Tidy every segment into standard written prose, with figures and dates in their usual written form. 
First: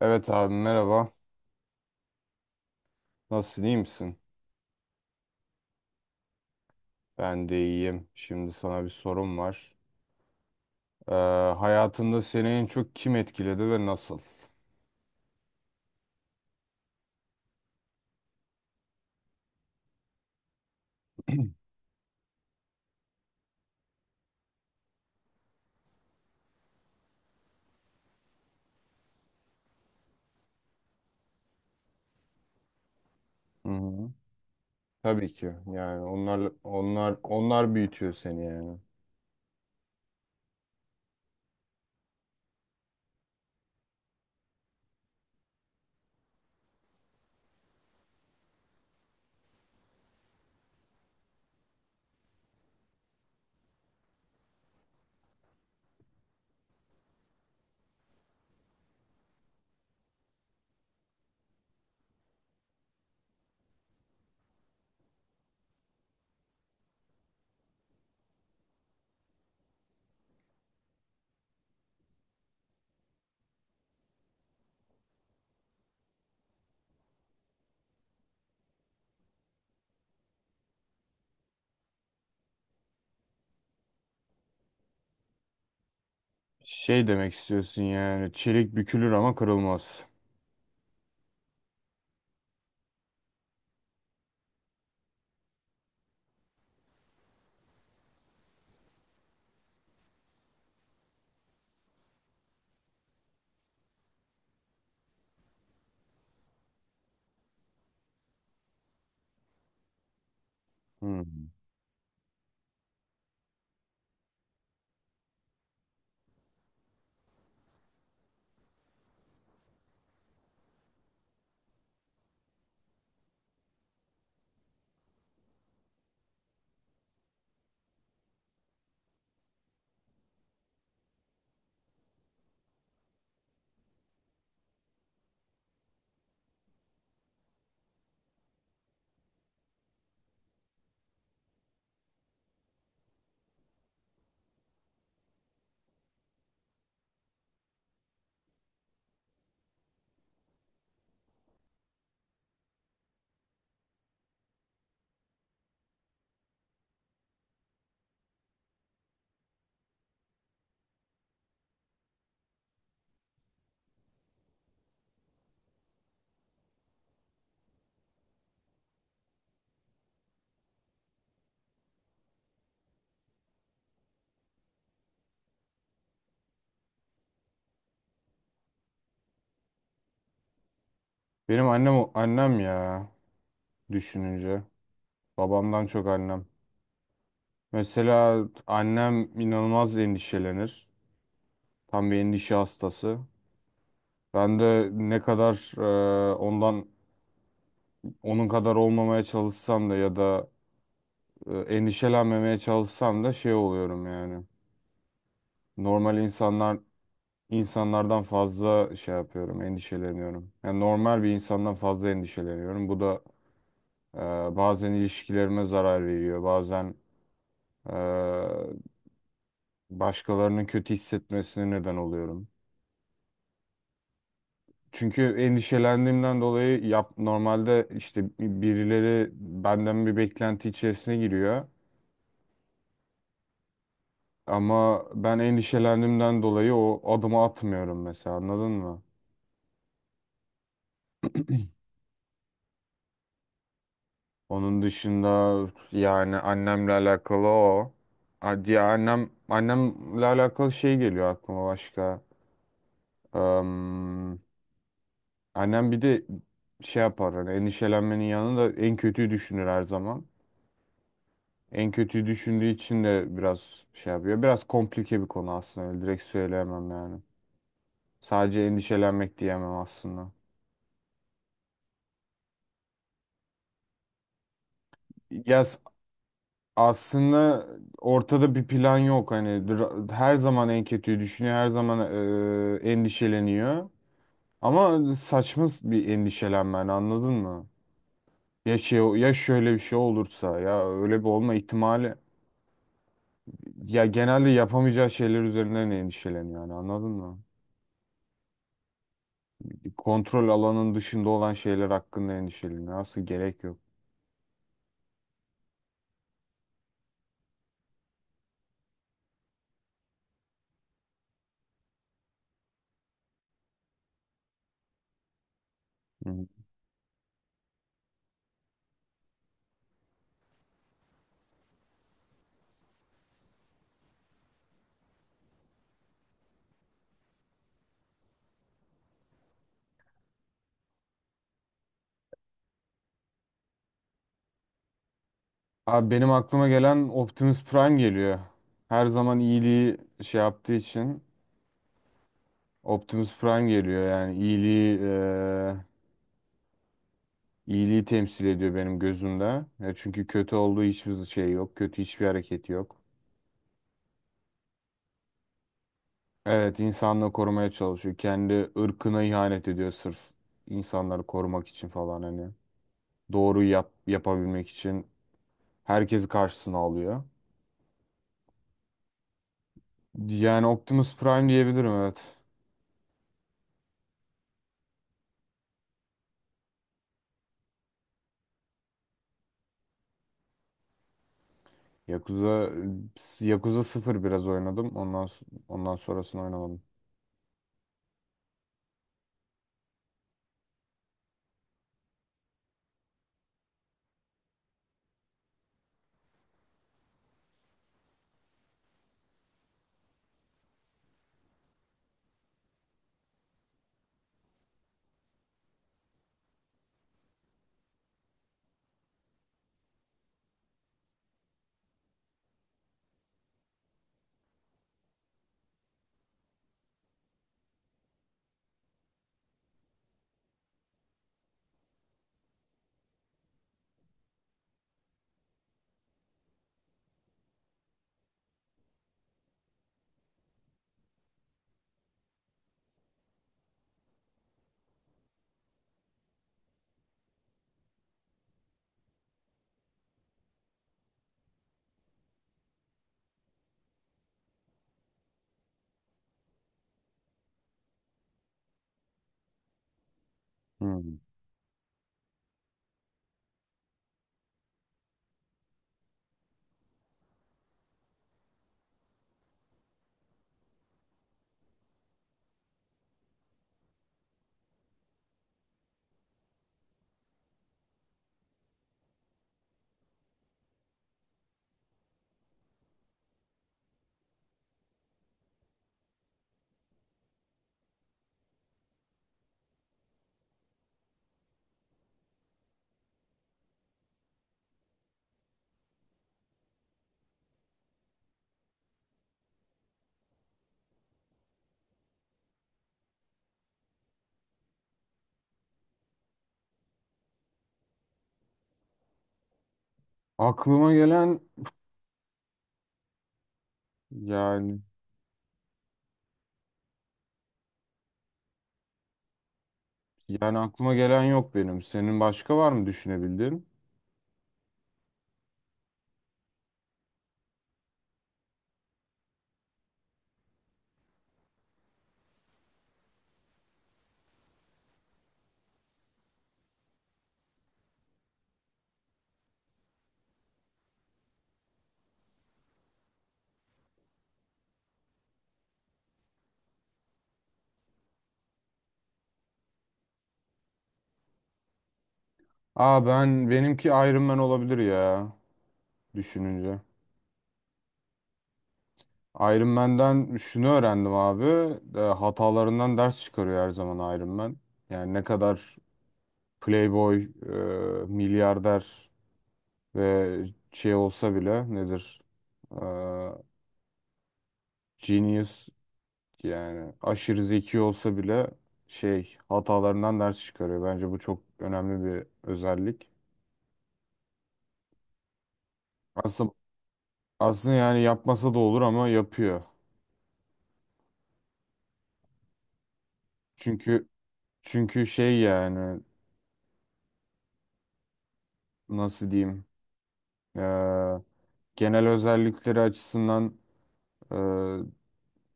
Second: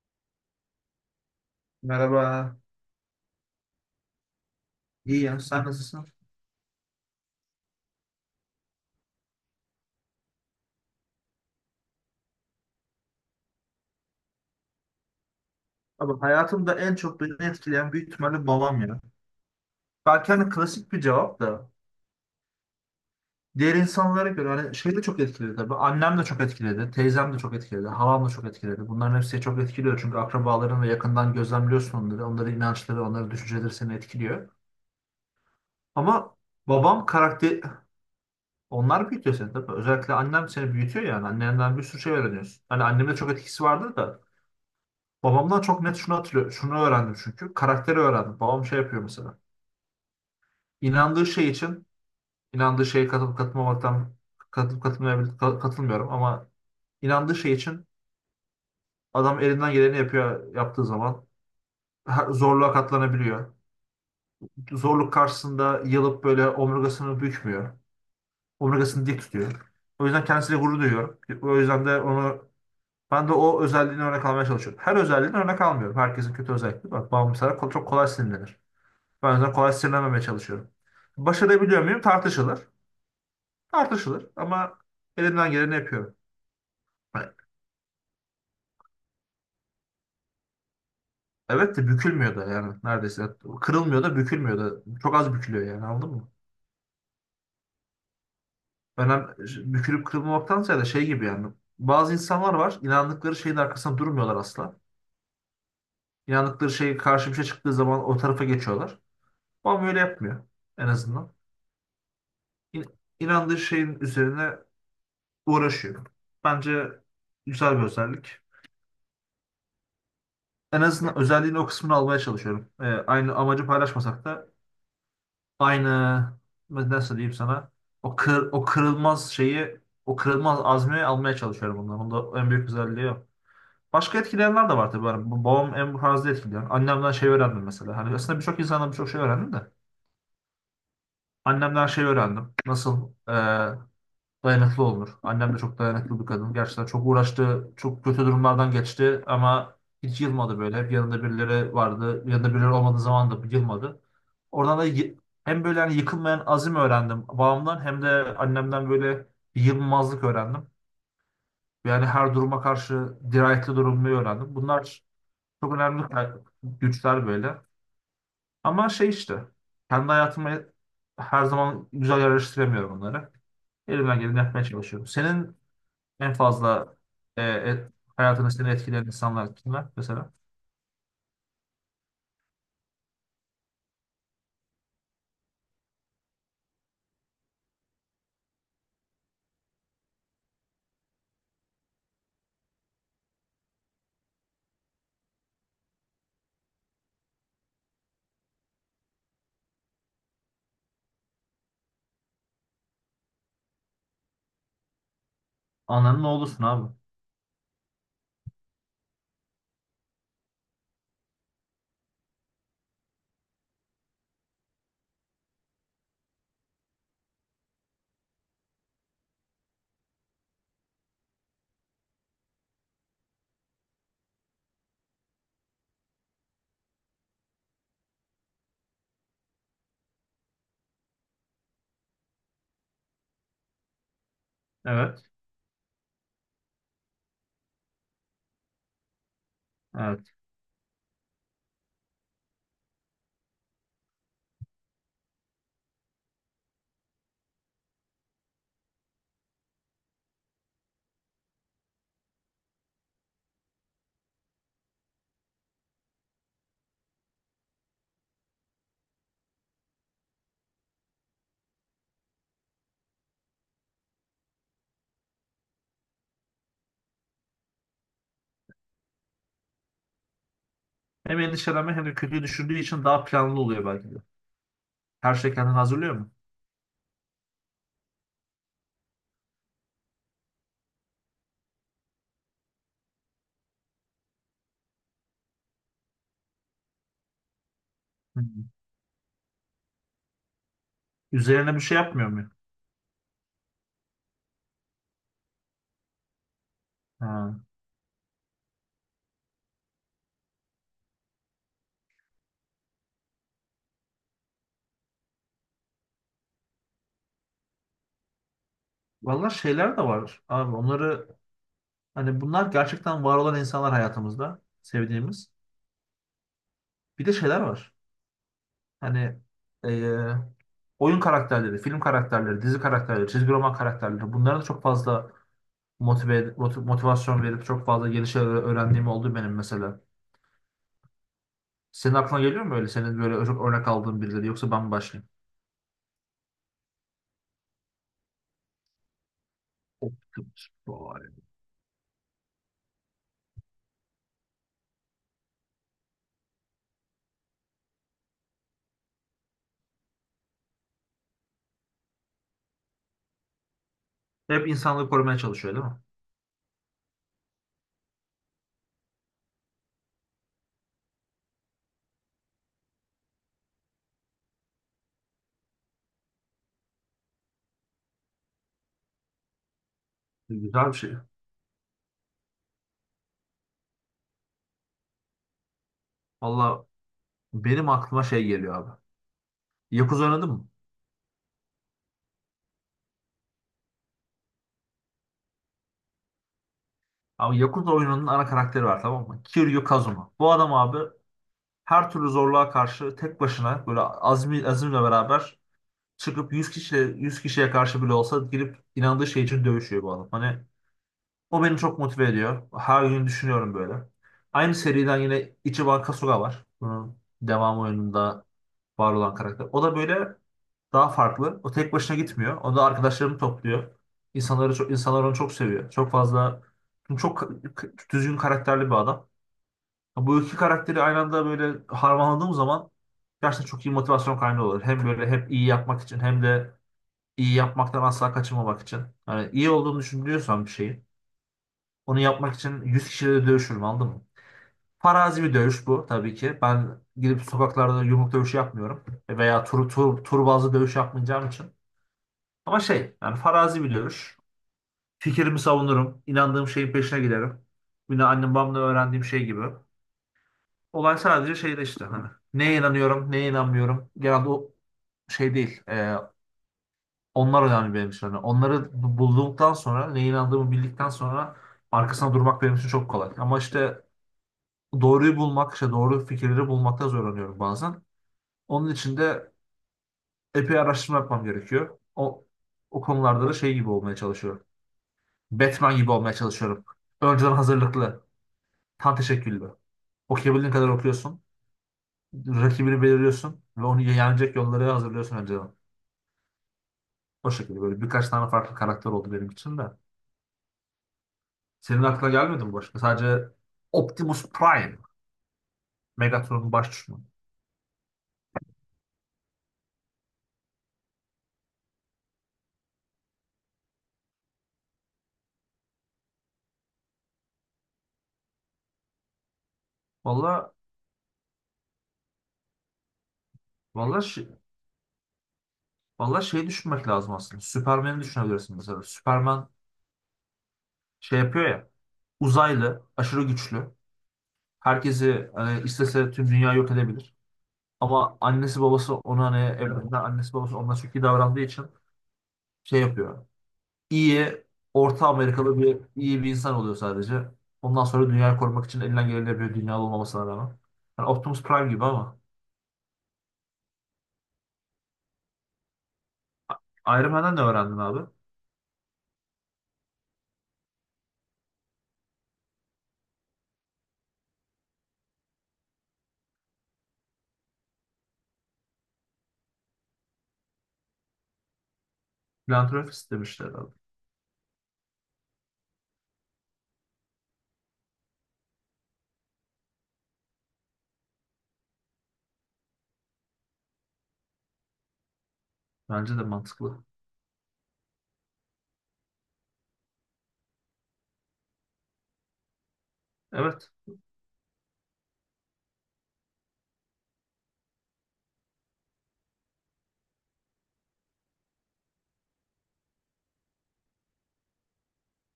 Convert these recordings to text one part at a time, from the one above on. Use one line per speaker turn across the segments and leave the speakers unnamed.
Evet abi, merhaba.
Merhaba.
Nasılsın, iyi misin?
İyi ya. Sen nasılsın?
Ben de iyiyim. Şimdi sana bir sorum var. Ee, Hayatında seni en çok kim etkiledi ve nasıl?
Abi hayatımda en çok beni etkileyen büyük ihtimalle babam ya. Belki hani klasik bir cevap da. Diğer insanlara göre hani şey de çok etkiledi tabii. Annem de çok etkiledi. Teyzem de çok etkiledi. Halam da çok etkiledi. Bunların hepsi çok etkiliyor. Çünkü akrabaların ve yakından gözlemliyorsun onları. Onların inançları, onların
Hı
düşünceleri seni
hı.
etkiliyor.
Tabii ki. Yani
Ama
onlar
babam
onlar
karakter...
onlar büyütüyor seni yani.
Onlar büyütüyor seni tabii. Özellikle annem seni büyütüyor yani. Annenden bir sürü şey öğreniyorsun. Hani annemin de çok etkisi vardır da. Babamdan çok net şunu hatırlıyorum. Şunu öğrendim çünkü. Karakteri öğrendim. Babam şey yapıyor mesela. İnandığı şey için inandığı şeye katılıp katılmamaktan katılıp katılmayabil- ka- katılmıyorum ama inandığı şey için adam elinden geleni yapıyor yaptığı zaman zorluğa katlanabiliyor. Zorluk karşısında yılıp böyle omurgasını bükmüyor. Omurgasını dik tutuyor. O yüzden kendisiyle gurur duyuyorum. O yüzden de onu ben de o özelliğini örnek almaya çalışıyorum. Her özelliğini örnek almıyorum. Herkesin kötü özellikleri var. Babam mesela çok kolay sinirlenir. Ben o yüzden kolay sinirlenmemeye çalışıyorum. Başarabiliyor muyum? Tartışılır. Tartışılır ama elimden geleni yapıyorum.
Şey demek
Ha,
istiyorsun, yani çelik bükülür ama kırılmaz.
evet de bükülmüyor da yani neredeyse. Kırılmıyor da bükülmüyor da. Çok az bükülüyor yani anladın mı? Önem, Bükülüp kırılmamaktansa da şey gibi yani. Bazı insanlar var inandıkları şeyin arkasında durmuyorlar asla. İnandıkları şey karşı bir şey çıktığı zaman o tarafa geçiyorlar. Ama öyle yapmıyor en
Hı hı.
azından. İn, inandığı şeyin üzerine uğraşıyor. Bence güzel bir özellik. En azından özelliğini o kısmını almaya çalışıyorum. Aynı amacı paylaşmasak da aynı nasıl diyeyim sana o kırılmaz şeyi o kırılmaz azmi almaya çalışıyorum bundan. Bunda en büyük özelliği o. Başka etkileyenler de var tabii. Yani babam en fazla etkileyen. Annemden şey öğrendim mesela. Hani aslında birçok insandan birçok şey öğrendim de. Annemden şey öğrendim. Nasıl? Dayanıklı olur. Annem de çok dayanıklı bir kadın. Gerçekten çok uğraştı, çok kötü durumlardan geçti ama hiç yılmadı böyle. Hep yanında birileri vardı. Yanında birileri olmadığı zaman da yılmadı. Oradan da y- Hem böyle hani yıkılmayan azim öğrendim babamdan hem de annemden böyle bir yılmazlık öğrendim. Yani her duruma karşı dirayetli durmayı öğrendim. Bunlar çok önemli güçler böyle. Ama şey işte kendi hayatıma her zaman güzel yerleştiremiyorum bunları. Elimden geleni yapmaya çalışıyorum. Senin en fazla e, et, hayatını seni etkileyen insanlar kimler mesela?
Benim annem ya, düşününce. Babamdan çok annem. Mesela annem inanılmaz endişelenir. Tam bir endişe hastası. Ben de ne kadar ondan onun kadar olmamaya çalışsam da ya da endişelenmemeye çalışsam da şey oluyorum yani. Normal
Ananın oğlusun
insanlar
abi.
insanlardan fazla şey yapıyorum, endişeleniyorum. Yani normal bir insandan fazla endişeleniyorum. Bu da e, bazen ilişkilerime zarar veriyor. Bazen e, başkalarının kötü hissetmesine neden oluyorum. Çünkü endişelendiğimden dolayı normalde işte birileri benden bir beklenti içerisine giriyor. Ama
Evet.
ben endişelendiğimden dolayı o adımı atmıyorum mesela, anladın mı?
Evet.
Onun dışında yani annemle alakalı o. Diye annemle alakalı şey geliyor aklıma başka. Am, Annem bir de şey yapar, hani endişelenmenin yanında en kötüyü düşünür her zaman. En kötüyü düşündüğü için de biraz şey yapıyor. Biraz komplike bir konu aslında. Öyle direkt söyleyemem yani. Sadece endişelenmek diyemem aslında.
Hem endişelenme hem de kötüyü düşündüğü için daha planlı oluyor belki de. Her şey
Ya
kendini
s-
hazırlıyor mu?
Aslında ortada bir plan yok. Her zaman en kötüyü düşünüyor. Her zaman endişeleniyor. Ama saçma bir endişelenme yani, anladın mı?
Hı.
Ya şey, ya şöyle bir şey olursa, ya öyle bir olma
Üzerine bir şey
ihtimali,
yapmıyor mu?
ya genelde yapamayacağı şeyler üzerinden endişeleniyor yani, anladın mı?
Ha.
Kontrol alanın dışında olan şeyler hakkında endişeleniyor. Aslında gerek yok.
Vallahi şeyler de var abi. Onları hani bunlar gerçekten var olan insanlar hayatımızda sevdiğimiz.
Hı.
Bir de şeyler var. Hani e, oyun karakterleri, film karakterleri, dizi karakterleri, çizgi roman karakterleri. Bunların da çok fazla motivasyon verip çok fazla yeni şeyler öğrendiğim oldu benim mesela. Senin aklına geliyor mu öyle? Senin böyle çok örnek aldığın birileri yoksa ben mi başlayayım?
Abi benim aklıma gelen Optimus Prime geliyor. Her zaman iyiliği şey
Optimus
yaptığı için
Prime.
Optimus Prime geliyor. Yani iyiliği iyiliği temsil ediyor benim gözümde. Ya çünkü kötü olduğu hiçbir şey yok. Kötü hiçbir hareketi yok.
Hep insanlığı korumaya çalışıyor değil mi?
Evet, insanlığı korumaya çalışıyor. Kendi ırkına ihanet ediyor sırf insanları korumak için falan hani. Yapabilmek için herkesi karşısına alıyor. Yani
Güzel bir şey.
Optimus Prime diyebilirim, evet.
Valla benim aklıma şey geliyor abi. Yakuza oynadın mı?
Yakuza Yakuza sıfır biraz oynadım. Ondan sonrasını oynamadım.
Abi Yakuza oyununun ana karakteri var tamam mı? Kiryu Kazuma. Bu adam abi her türlü zorluğa karşı tek başına böyle azmi, azimle beraber çıkıp yüz kişiye karşı bile olsa girip inandığı şey için dövüşüyor bu adam. Hani o beni çok motive ediyor. Her gün düşünüyorum böyle. Aynı seriden yine Ichiban Kasuga var. Bunun devam oyununda var olan karakter. O da böyle daha farklı. O tek başına gitmiyor. O da arkadaşlarını topluyor. İnsanları çok, insanlar onu çok seviyor. Çok fazla çünkü çok düzgün karakterli bir adam. Bu iki karakteri aynı anda böyle harmanladığım zaman gerçekten çok iyi motivasyon kaynağı olur. Hem böyle hep iyi yapmak için hem de iyi yapmaktan asla kaçınmamak için. Yani iyi olduğunu düşünüyorsan bir şeyin onu yapmak için 100 kişiyle dövüşürüm anladın mı? Farazi bir dövüş bu tabii ki. Ben gidip sokaklarda yumruk dövüşü yapmıyorum. Veya tur bazlı dövüş yapmayacağım için. Ama şey yani farazi bir dövüş. Fikrimi savunurum. İnandığım şeyin peşine giderim. Yine annem babamdan öğrendiğim şey gibi.
Hmm.
Olay sadece şeyde işte hani. Neye inanıyorum, neye inanmıyorum. Genelde o şey değil. Onlar önemli benim için. Hani onları bulduktan sonra, neye inandığımı bildikten sonra arkasına durmak benim için çok kolay. Ama işte doğruyu bulmak, işte doğru fikirleri bulmakta zorlanıyorum bazen. Onun için de epey araştırma yapmam gerekiyor. O konularda da şey gibi olmaya çalışıyorum. Batman gibi olmaya çalışıyorum. Önceden hazırlıklı, tam teşekküllü. Okuyabildiğin kadar okuyorsun. Rakibini belirliyorsun ve onu yenecek yolları hazırlıyorsun önceden. O şekilde böyle birkaç tane farklı karakter oldu benim için de. Senin aklına gelmedi mi başka? Sadece Optimus Prime, Megatron'un baş düşmanı.
Aklıma gelen yani, yani
Valla,
aklıma gelen yok benim. Senin başka var mı düşünebildiğin?
valla şi- Valla şey düşünmek lazım aslında. Süpermen'i düşünebilirsin mesela. Süperman şey yapıyor ya. Uzaylı, aşırı güçlü. Herkesi hani istese tüm dünya yok edebilir. Ama annesi babası ona hani evlerinden annesi babası ona çok iyi davrandığı için şey yapıyor. İyi, Orta Amerikalı bir iyi bir insan oluyor sadece. Ondan sonra dünyayı korumak için elinden geleni yapıyor dünyalı olmamasına rağmen. Yani Optimus Prime gibi ama.
Aa, ben benimki Iron Man olabilir ya, düşününce.
Iron Man'den ne öğrendin abi?
Iron Man'den şunu öğrendim abi. Hatalarından ders çıkarıyor her zaman Iron Man. Yani ne kadar playboy, milyarder ve şey olsa bile, nedir? Ee,
Philanthropist demişler abi.
Genius, yani aşırı zeki olsa bile şey, hatalarından ders çıkarıyor. Bence bu çok önemli bir özellik.
Bence de
Aslında
mantıklı.
aslında yani yapmasa da olur ama yapıyor.
Evet.
Çünkü çünkü şey yani, nasıl diyeyim? Ee, Genel özellikleri açısından e,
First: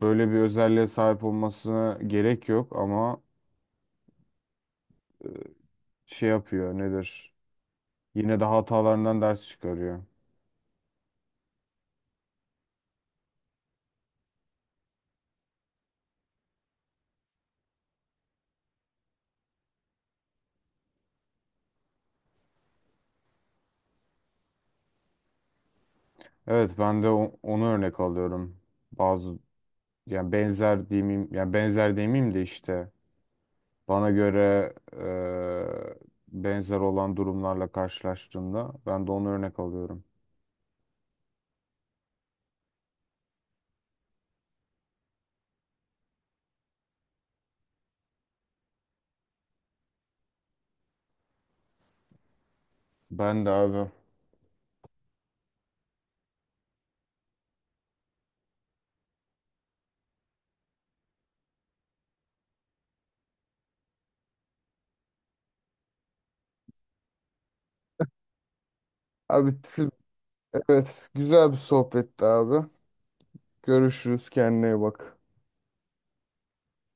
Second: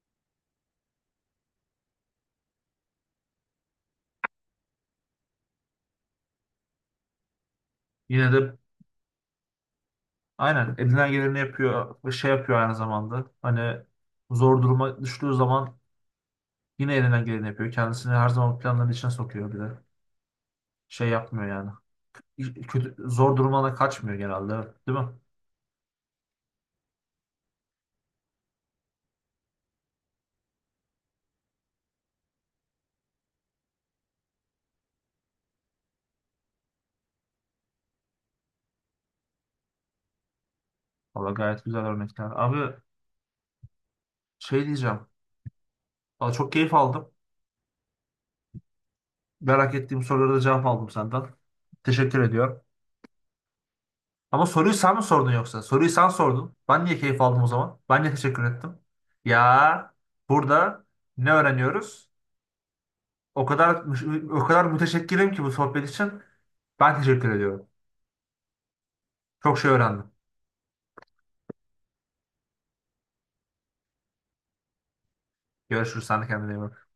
böyle bir özelliğe sahip olmasına gerek yok ama şey yapıyor, nedir?
Yine
Yine de
de
hatalarından ders çıkarıyor.
aynen elinden geleni yapıyor ve şey yapıyor aynı zamanda. Hani zor duruma düştüğü zaman yine elinden geleni yapıyor. Kendisini her zaman planların içine sokuyor bir de. Şey yapmıyor yani. Kötü, zor durumdan kaçmıyor genelde. Evet. Değil mi?
Evet, ben de onu örnek alıyorum. Bazı yani benzer diyeyim, yani benzer demeyeyim de işte bana göre benzer olan durumlarla karşılaştığımda ben de onu örnek alıyorum.
Valla gayet güzel örnekler. Abi şey diyeceğim. Valla çok keyif aldım. Merak ettiğim sorulara da cevap aldım senden. Teşekkür ediyorum.
Ben de abi.
Ama soruyu sen mi sordun yoksa? Soruyu sen sordun. Ben niye keyif aldım o zaman? Ben niye teşekkür ettim? Ya burada ne öğreniyoruz? O kadar o kadar müteşekkirim ki bu sohbet için. Ben teşekkür ediyorum. Çok
Abi
şey
t-
öğrendim.
evet, güzel bir sohbetti abi. Görüşürüz, kendine iyi bak.
Görüşürüz. Sen de kendine iyi bak.